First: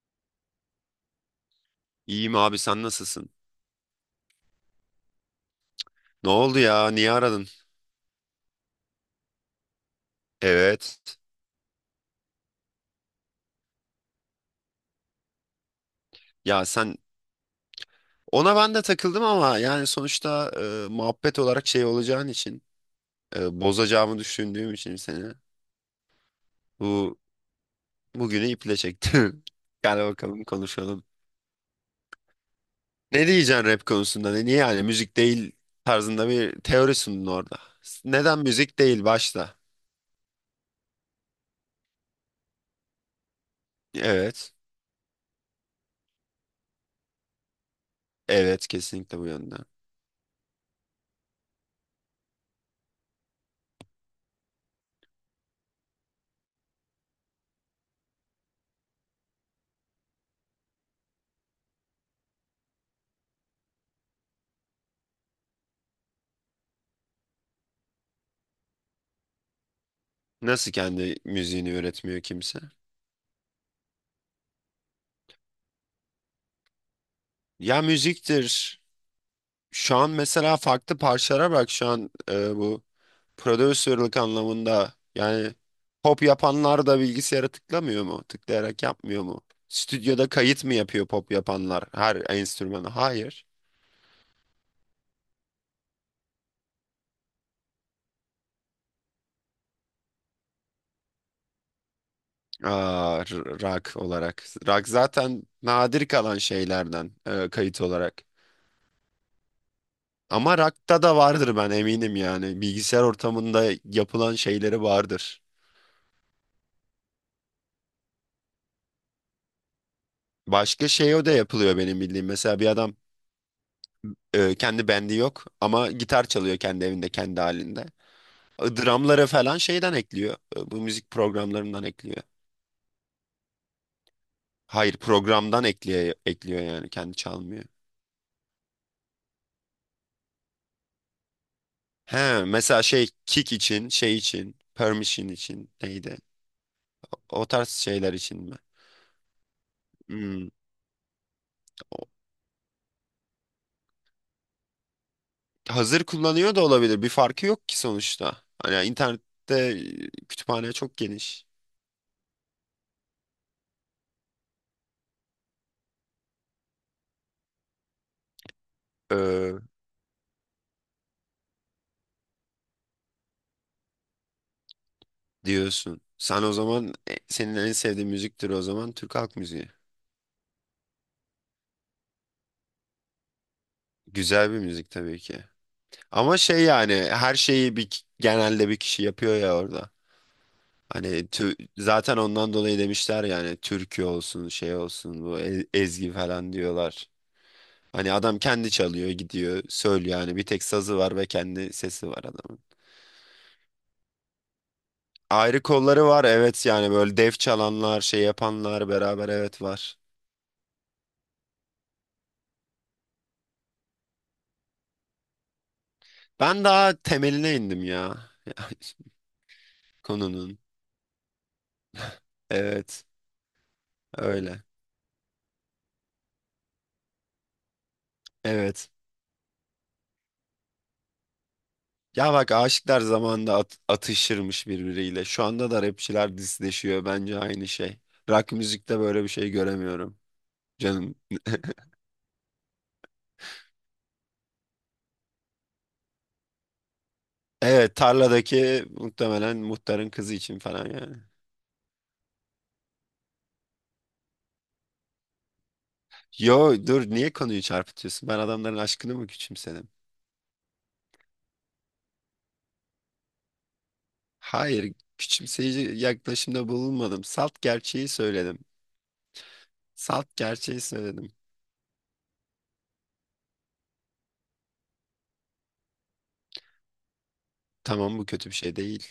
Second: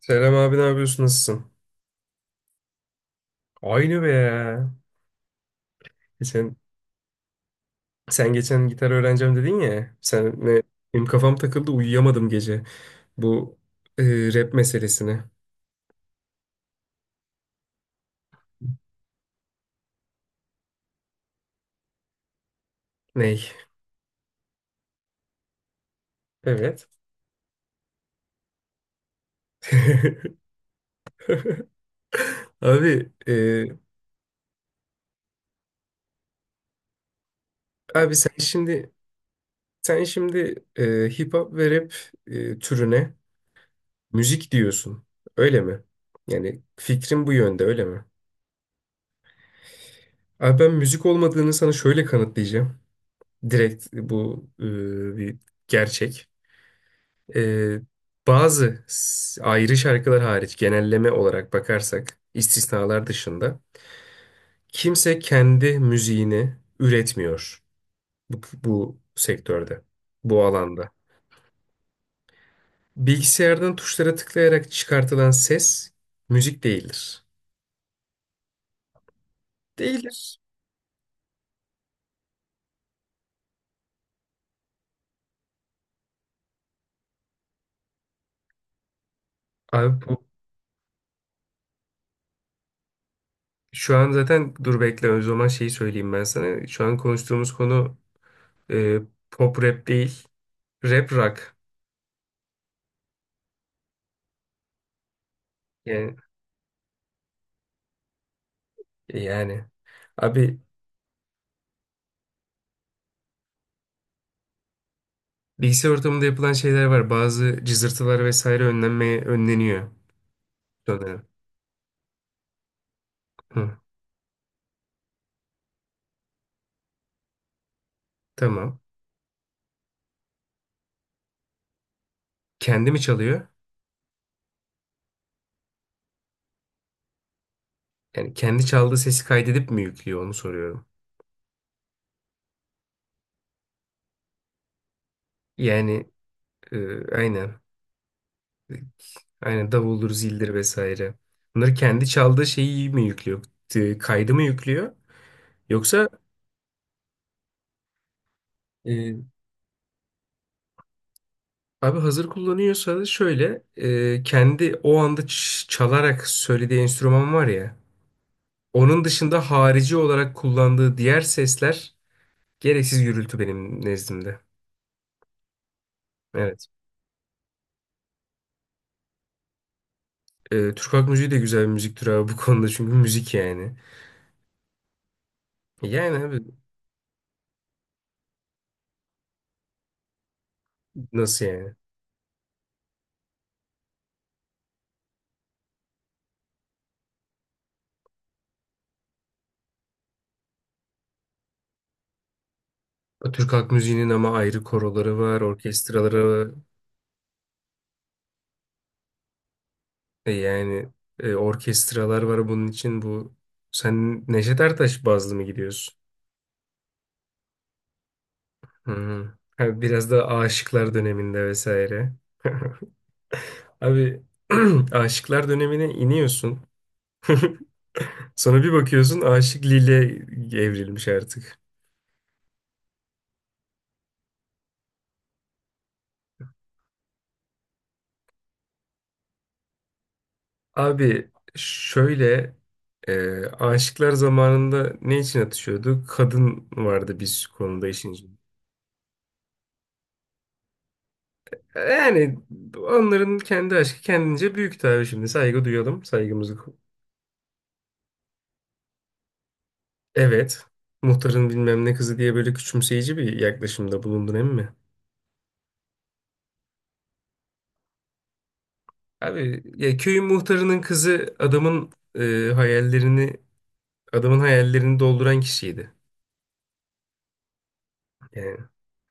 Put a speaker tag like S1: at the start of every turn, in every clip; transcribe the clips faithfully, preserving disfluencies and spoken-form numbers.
S1: Selam abi, ne yapıyorsun, nasılsın?
S2: İyiyim abi sen nasılsın?
S1: Aynı be ya.
S2: Ne
S1: Geçen,
S2: oldu ya? Niye aradın?
S1: sen geçen gitar öğreneceğim dedin ya. Sen ne? Benim
S2: Evet.
S1: kafam takıldı, uyuyamadım gece. Bu e, Rap meselesine.
S2: Ya sen ona ben de takıldım ama yani sonuçta e, muhabbet olarak şey olacağın için
S1: Ney?
S2: e, bozacağımı düşündüğüm için seni
S1: Evet.
S2: bu bugünü iple çektim. Gel bakalım konuşalım.
S1: Abi
S2: Ne
S1: e,
S2: diyeceksin rap konusunda? Ne, niye yani müzik değil tarzında bir teori sundun orada.
S1: abi sen
S2: Neden müzik
S1: şimdi
S2: değil başta?
S1: sen şimdi e, hip hop ve rap e, türüne müzik
S2: Evet.
S1: diyorsun. Öyle mi? Yani fikrin bu yönde, öyle mi?
S2: Evet, kesinlikle bu yönde.
S1: Abi, ben müzik olmadığını sana şöyle kanıtlayacağım. Direkt bu e, bir gerçek. Ee, bazı s- ayrı şarkılar hariç, genelleme olarak bakarsak, istisnalar dışında kimse kendi müziğini üretmiyor bu, bu sektörde, bu
S2: Nasıl
S1: alanda.
S2: kendi müziğini üretmiyor kimse?
S1: Bilgisayardan tuşlara tıklayarak çıkartılan ses müzik değildir.
S2: Ya müziktir. Şu an
S1: Değildir.
S2: mesela farklı parçalara bak şu an e, bu prodüserlik anlamında yani pop yapanlar da bilgisayara tıklamıyor mu? Tıklayarak yapmıyor mu?
S1: Abi, bu
S2: Stüdyoda kayıt mı yapıyor pop yapanlar her enstrümanı? Hayır.
S1: şu an zaten, dur bekle, o zaman şeyi söyleyeyim ben sana. Şu an konuştuğumuz konu e, pop rap değil, rap rock.
S2: Aa, r- rock olarak. Rock zaten nadir
S1: Yani,
S2: kalan şeylerden e, kayıt olarak.
S1: e, yani.
S2: Ama
S1: Abi,
S2: rock'ta da vardır ben eminim yani. Bilgisayar ortamında yapılan şeyleri vardır.
S1: bilgisayar ortamında yapılan şeyler var. Bazı cızırtılar vesaire önlenmeye önleniyor
S2: Başka şey
S1: sanırım.
S2: o da yapılıyor benim bildiğim. Mesela bir adam
S1: Hı,
S2: Ee, kendi bendi yok ama gitar çalıyor kendi evinde kendi halinde.
S1: tamam.
S2: Dramları falan şeyden ekliyor. Ee, Bu müzik programlarından ekliyor.
S1: Kendi mi çalıyor?
S2: Hayır, programdan ekliyor, ekliyor yani kendi çalmıyor.
S1: Yani kendi çaldığı sesi kaydedip mi yüklüyor, onu soruyorum.
S2: He mesela şey kick için şey için permission için
S1: Yani
S2: neydi?
S1: e,
S2: O
S1: aynen.
S2: tarz şeyler için mi?
S1: Aynen davuldur,
S2: Hmm,
S1: zildir vesaire. Bunları kendi
S2: o-
S1: çaldığı şeyi mi yüklüyor? E, kaydı mı yüklüyor?
S2: Hazır
S1: Yoksa
S2: kullanıyor da olabilir. Bir farkı yok ki sonuçta. Hani
S1: e,
S2: internette e, kütüphane çok geniş.
S1: abi, hazır kullanıyorsa da şöyle, e, kendi o anda ç- çalarak söylediği enstrüman var ya. Onun dışında
S2: Ee,
S1: harici olarak kullandığı diğer sesler gereksiz gürültü benim nezdimde.
S2: diyorsun. Sen o
S1: Evet.
S2: zaman e, senin en sevdiğin müziktir o zaman Türk halk müziği.
S1: Ee, Türk halk müziği de güzel bir müzik türü abi, bu konuda, çünkü müzik yani.
S2: Güzel bir müzik tabii ki.
S1: Yani
S2: Ama
S1: abi,
S2: şey yani her şeyi bir genelde bir kişi yapıyor ya orada. Hani
S1: nasıl
S2: tü-
S1: yani?
S2: zaten ondan dolayı demişler yani türkü olsun şey olsun bu e- ezgi falan diyorlar. Hani adam kendi çalıyor gidiyor söylüyor yani bir tek sazı var ve kendi sesi var adamın.
S1: Türk halk müziğinin ama ayrı koroları var,
S2: Ayrı kolları var,
S1: orkestraları var.
S2: evet, yani böyle dev çalanlar şey yapanlar beraber evet var.
S1: E yani, e, orkestralar var bunun için, bu. Sen Neşet Ertaş bazlı mı gidiyorsun?
S2: Ben daha temeline indim ya
S1: Hı hı. Ha, biraz da
S2: konunun.
S1: Aşıklar döneminde vesaire.
S2: Evet,
S1: Abi,
S2: öyle
S1: Aşıklar dönemine iniyorsun. Sonra bir
S2: evet.
S1: bakıyorsun, Aşık Lile evrilmiş artık.
S2: Ya bak aşıklar zamanında at- atışırmış birbiriyle. Şu anda da rapçiler disleşiyor. Bence aynı şey. Rock müzikte böyle bir şey göremiyorum. Canım.
S1: Abi şöyle, e, aşıklar zamanında ne için atışıyordu? Kadın vardı biz konuda
S2: Evet,
S1: işin içinde.
S2: tarladaki muhtemelen muhtarın kızı için falan yani.
S1: Yani onların kendi aşkı kendince büyük tabii, şimdi saygı duyalım saygımızı. ko-
S2: Yo dur, niye konuyu çarpıtıyorsun? Ben adamların aşkını mı küçümsedim?
S1: Evet, muhtarın bilmem ne kızı diye böyle küçümseyici bir yaklaşımda bulundun, emin mi?
S2: Hayır, küçümseyici yaklaşımda bulunmadım. Salt gerçeği söyledim.
S1: Abi ya, köyün
S2: Salt
S1: muhtarının
S2: gerçeği söyledim.
S1: kızı adamın e, hayallerini adamın hayallerini dolduran kişiydi.
S2: Tamam, bu kötü
S1: Yani
S2: bir şey değil.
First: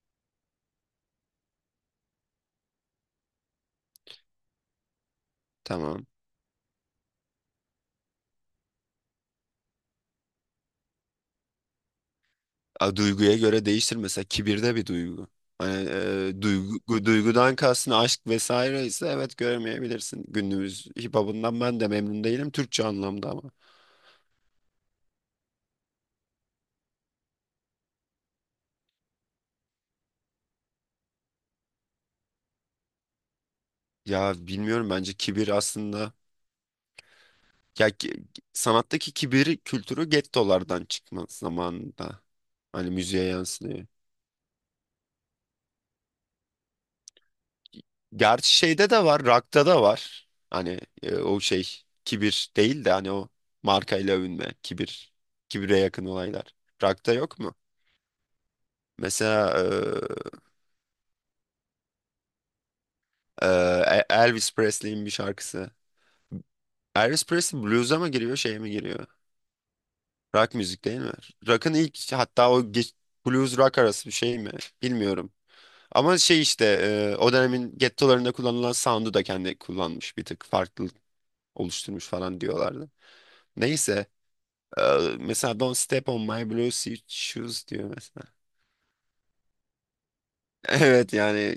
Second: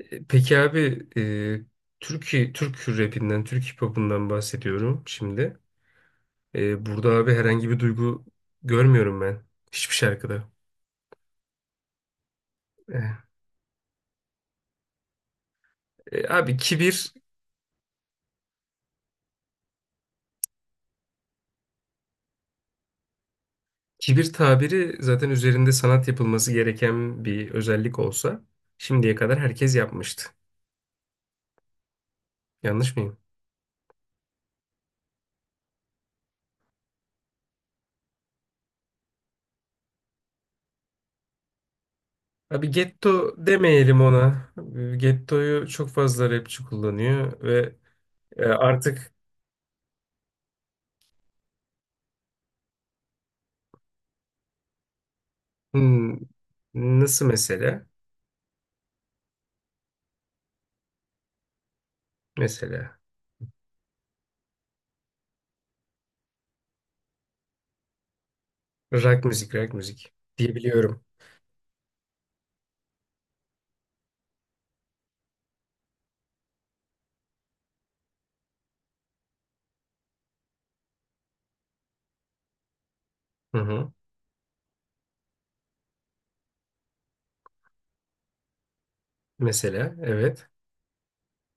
S1: E, Peki abi, e, Türkiye, Türk rapinden, Türk hip hop'undan bahsediyorum şimdi.
S2: Tamam.
S1: E, burada abi, herhangi bir duygu görmüyorum ben hiçbir şarkıda.
S2: A,
S1: E,
S2: duyguya göre değişir, mesela kibir de bir duygu. Hani
S1: e,
S2: e,
S1: abi
S2: duygu,
S1: kibir
S2: duygudan kastın aşk vesaire ise evet göremeyebilirsin. Günümüz hip hop'undan ben de memnun değilim Türkçe anlamda ama.
S1: kibir tabiri zaten üzerinde sanat yapılması gereken bir özellik olsa şimdiye kadar herkes yapmıştı. Yanlış mıyım?
S2: Ya bilmiyorum, bence kibir aslında ya ki- sanattaki kibir kültürü gettolardan çıkma zamanında.
S1: Abi,
S2: Hani müziğe
S1: getto
S2: yansıyor.
S1: demeyelim ona. E, gettoyu çok fazla rapçi kullanıyor ve e,
S2: Gerçi şeyde de
S1: artık
S2: var, rock'ta da var. Hani e, o şey kibir değil de hani o markayla övünme, kibir, kibire yakın
S1: hmm,
S2: olaylar. Rock'ta
S1: nasıl
S2: yok mu?
S1: mesela?
S2: Mesela
S1: Mesela.
S2: e, e, Elvis Presley'in bir şarkısı. Elvis Presley blues'a mı giriyor, şeye mi giriyor?
S1: Rock müzik, rock müzik
S2: Rock müzik değil
S1: diyebiliyorum.
S2: mi? Rock'ın ilk hatta o geç, blues rock arası bir şey mi? Bilmiyorum. Ama şey işte e, o dönemin gettolarında kullanılan sound'u da kendi kullanmış bir tık farklı oluşturmuş falan diyorlardı.
S1: Hı hı.
S2: Neyse e, mesela Don't Step on My Blue Shoes diyor mesela.
S1: Mesela, evet.
S2: Evet yani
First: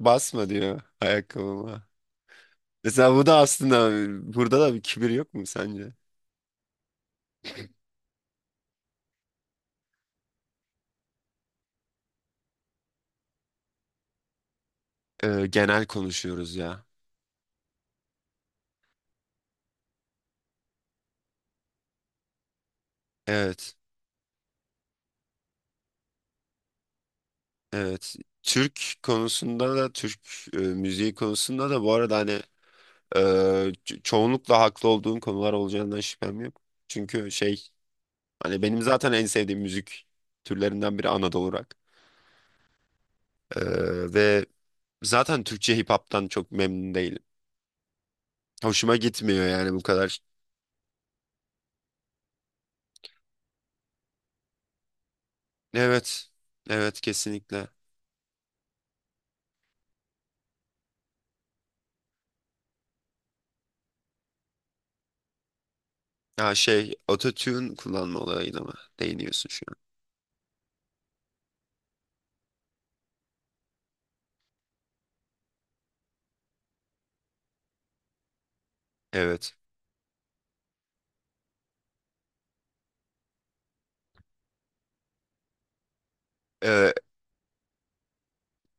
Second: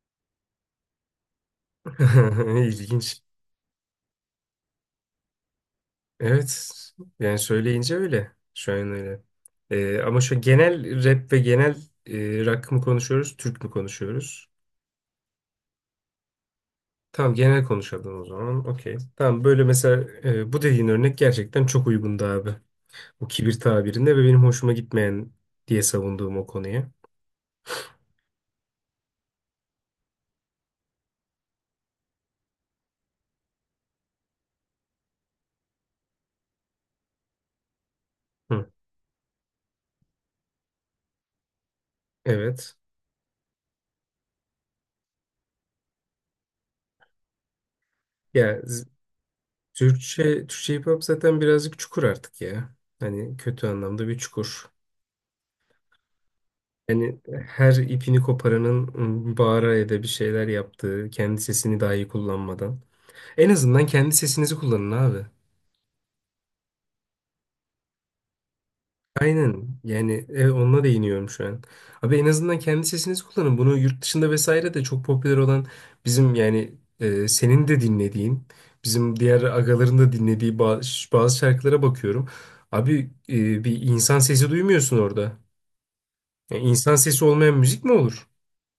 S2: basma diyor ayakkabıma. Mesela
S1: İlginç.
S2: bu da aslında burada da bir kibir yok mu sence?
S1: Evet, yani söyleyince öyle. Şu an öyle. Ee, ama şu genel rap ve genel, e, rock mı konuşuyoruz, Türk mü konuşuyoruz?
S2: Ee, genel konuşuyoruz ya.
S1: Tamam, genel konuşalım o zaman. Okey. Tamam, böyle mesela, e, bu dediğin örnek gerçekten çok uygundu abi. O kibir
S2: Evet,
S1: tabirinde ve benim hoşuma gitmeyen diye savunduğum o konuya.
S2: evet. Türk konusunda da Türk e, müziği konusunda da bu arada hani e, ço- çoğunlukla haklı olduğum konular olacağından şüphem yok. Çünkü şey hani
S1: Hı.
S2: benim zaten en sevdiğim müzik türlerinden biri Anadolu rock.
S1: Evet.
S2: Ee, ve zaten Türkçe hip hop'tan çok memnun değilim.
S1: Ya
S2: Hoşuma gitmiyor yani bu kadar.
S1: Türkçe, Türkçe hip hop zaten birazcık çukur artık ya. Hani kötü anlamda bir çukur.
S2: Evet, evet
S1: Yani
S2: kesinlikle.
S1: her ipini koparanın ım, bağıra ya da bir şeyler yaptığı, kendi sesini dahi kullanmadan. En azından kendi sesinizi kullanın abi.
S2: Ya şey ototune kullanma olayına mı değiniyorsun şu
S1: Aynen
S2: an?
S1: yani, evet, onunla değiniyorum şu an. Abi, en azından kendi sesinizi kullanın. Bunu yurt dışında vesaire de çok popüler olan bizim yani, e, senin de dinlediğin, bizim diğer
S2: Evet.
S1: agaların da dinlediği bazı, bazı şarkılara bakıyorum. Abi, e, bir insan sesi duymuyorsun orada. Ya insan sesi olmayan müzik mi olur?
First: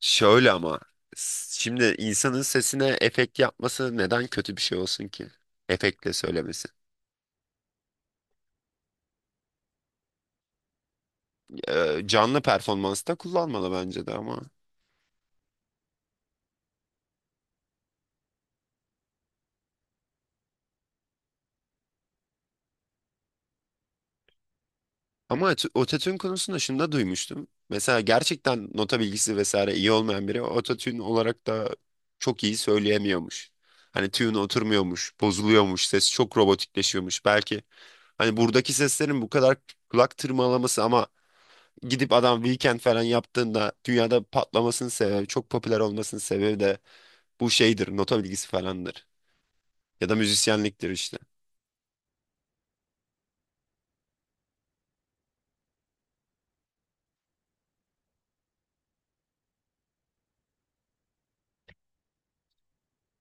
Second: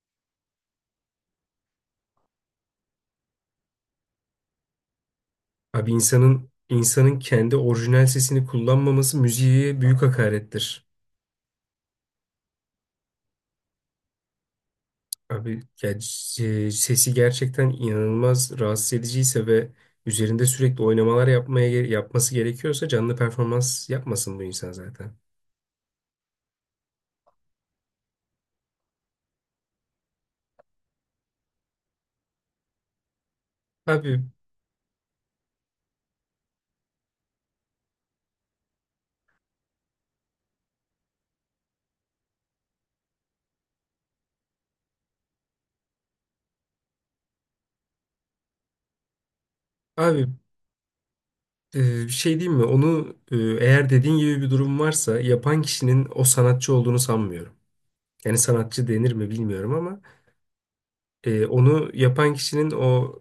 S2: Şöyle ama s- şimdi insanın sesine efekt yapması neden kötü bir şey olsun ki?
S1: Abi,
S2: Efektle
S1: insanın
S2: söylemesi.
S1: insanın kendi orijinal sesini kullanmaması müziğe büyük hakarettir.
S2: Ee, canlı performansta kullanmalı bence de ama.
S1: Abi ya, c- sesi gerçekten inanılmaz rahatsız ediciyse ve üzerinde sürekli oynamalar yapmaya ge- yapması gerekiyorsa, canlı performans yapmasın bu insan zaten.
S2: Ama ot- ototune konusunda şunu da duymuştum. Mesela gerçekten nota bilgisi vesaire iyi olmayan biri ototune olarak da çok iyi söyleyemiyormuş. Hani
S1: Abi
S2: tune oturmuyormuş, bozuluyormuş, ses çok robotikleşiyormuş. Belki hani buradaki seslerin bu kadar kulak tırmalaması ama gidip adam weekend falan yaptığında dünyada patlamasının sebebi, çok popüler olmasının sebebi de bu şeydir, nota bilgisi falandır. Ya da
S1: abi
S2: müzisyenliktir işte.
S1: e, bir şey diyeyim mi? Onu, e, eğer dediğin gibi bir durum varsa, yapan kişinin o sanatçı olduğunu sanmıyorum. Yani sanatçı denir mi bilmiyorum ama E, onu yapan kişinin o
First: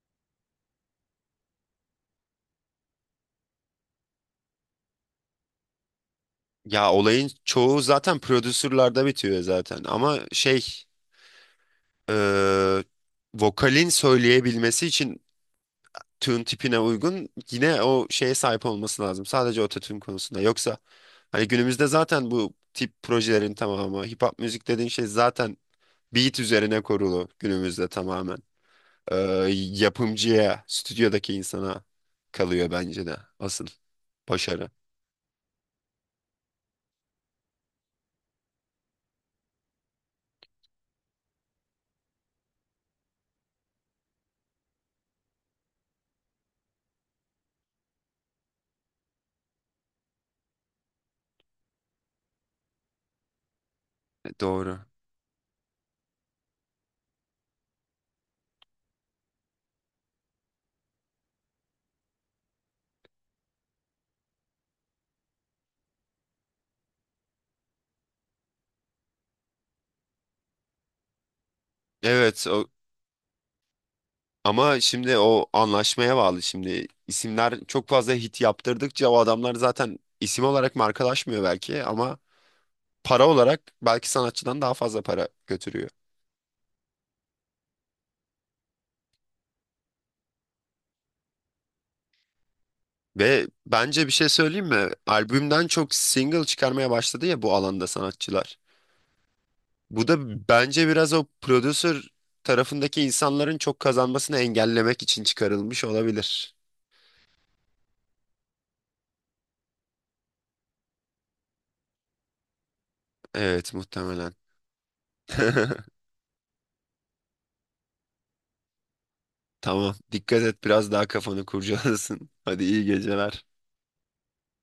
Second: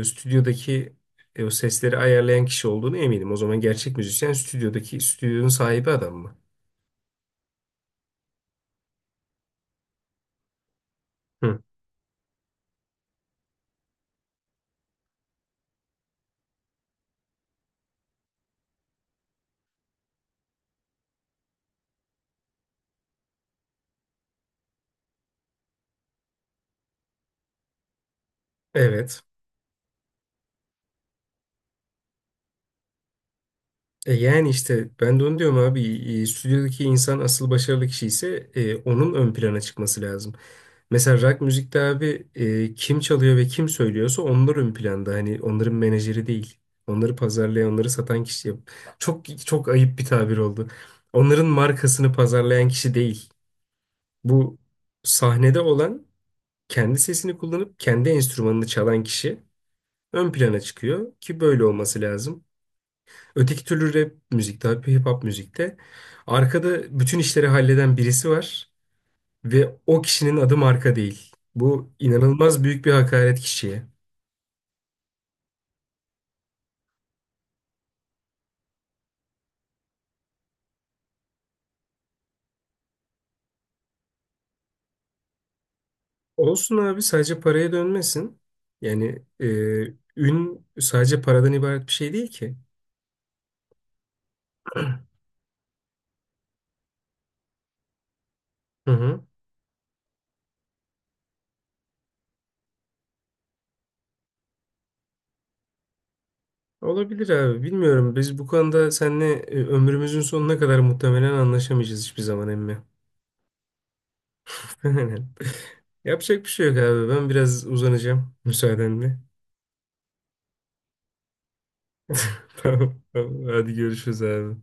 S1: e, stüdyodaki, e, o sesleri ayarlayan kişi olduğunu eminim. O zaman gerçek müzisyen stüdyodaki, stüdyonun sahibi adam mı?
S2: Ya olayın çoğu zaten prodüsürlerde bitiyor zaten. Ama şey,
S1: Hı.
S2: eee, vokalin söyleyebilmesi için tune tipine uygun yine o şeye sahip olması lazım. Sadece ototune konusunda. Yoksa hani günümüzde zaten bu tip projelerin tamamı, hip hop müzik dediğin şey zaten beat üzerine kurulu günümüzde tamamen. e,
S1: Evet.
S2: Yapımcıya, stüdyodaki insana kalıyor bence de asıl
S1: E, yani
S2: başarı.
S1: işte ben de onu diyorum abi. E, stüdyodaki insan asıl başarılı kişi ise, e, onun ön plana çıkması lazım. Mesela rock müzikte abi, e, kim çalıyor ve kim söylüyorsa onlar ön planda. Hani onların menajeri değil. Onları pazarlayan, onları satan kişi. Çok çok ayıp bir tabir oldu. Onların markasını pazarlayan kişi değil.
S2: E,
S1: Bu
S2: doğru.
S1: sahnede olan, kendi sesini kullanıp kendi enstrümanını çalan kişi ön plana çıkıyor ki böyle olması lazım. Öteki türlü rap müzikte, hip hop müzikte arkada bütün işleri halleden birisi var ve o kişinin adı marka değil. Bu
S2: Evet
S1: inanılmaz
S2: o,
S1: büyük bir hakaret kişiye.
S2: ama şimdi o anlaşmaya bağlı şimdi. İsimler çok fazla hit yaptırdıkça o adamlar zaten isim olarak markalaşmıyor belki ama para olarak belki sanatçıdan daha fazla para götürüyor.
S1: Olsun abi, sadece paraya dönmesin. Yani e, ün sadece paradan ibaret bir şey değil ki.
S2: Ve bence bir şey söyleyeyim mi? Albümden çok single çıkarmaya başladı ya bu alanda sanatçılar.
S1: Hı hı.
S2: Bu da bence biraz o prodüser tarafındaki insanların çok kazanmasını engellemek için çıkarılmış olabilir.
S1: Olabilir abi. Bilmiyorum. Biz bu konuda seninle, e, ömrümüzün sonuna kadar muhtemelen anlaşamayacağız hiçbir zaman emmi.
S2: Evet, muhtemelen.
S1: Yapacak bir şey yok abi. Ben biraz uzanacağım müsaadenle.
S2: Tamam. Dikkat et biraz daha kafanı kurcalasın. Hadi iyi
S1: Tamam, tamam.
S2: geceler.
S1: Hadi görüşürüz abi.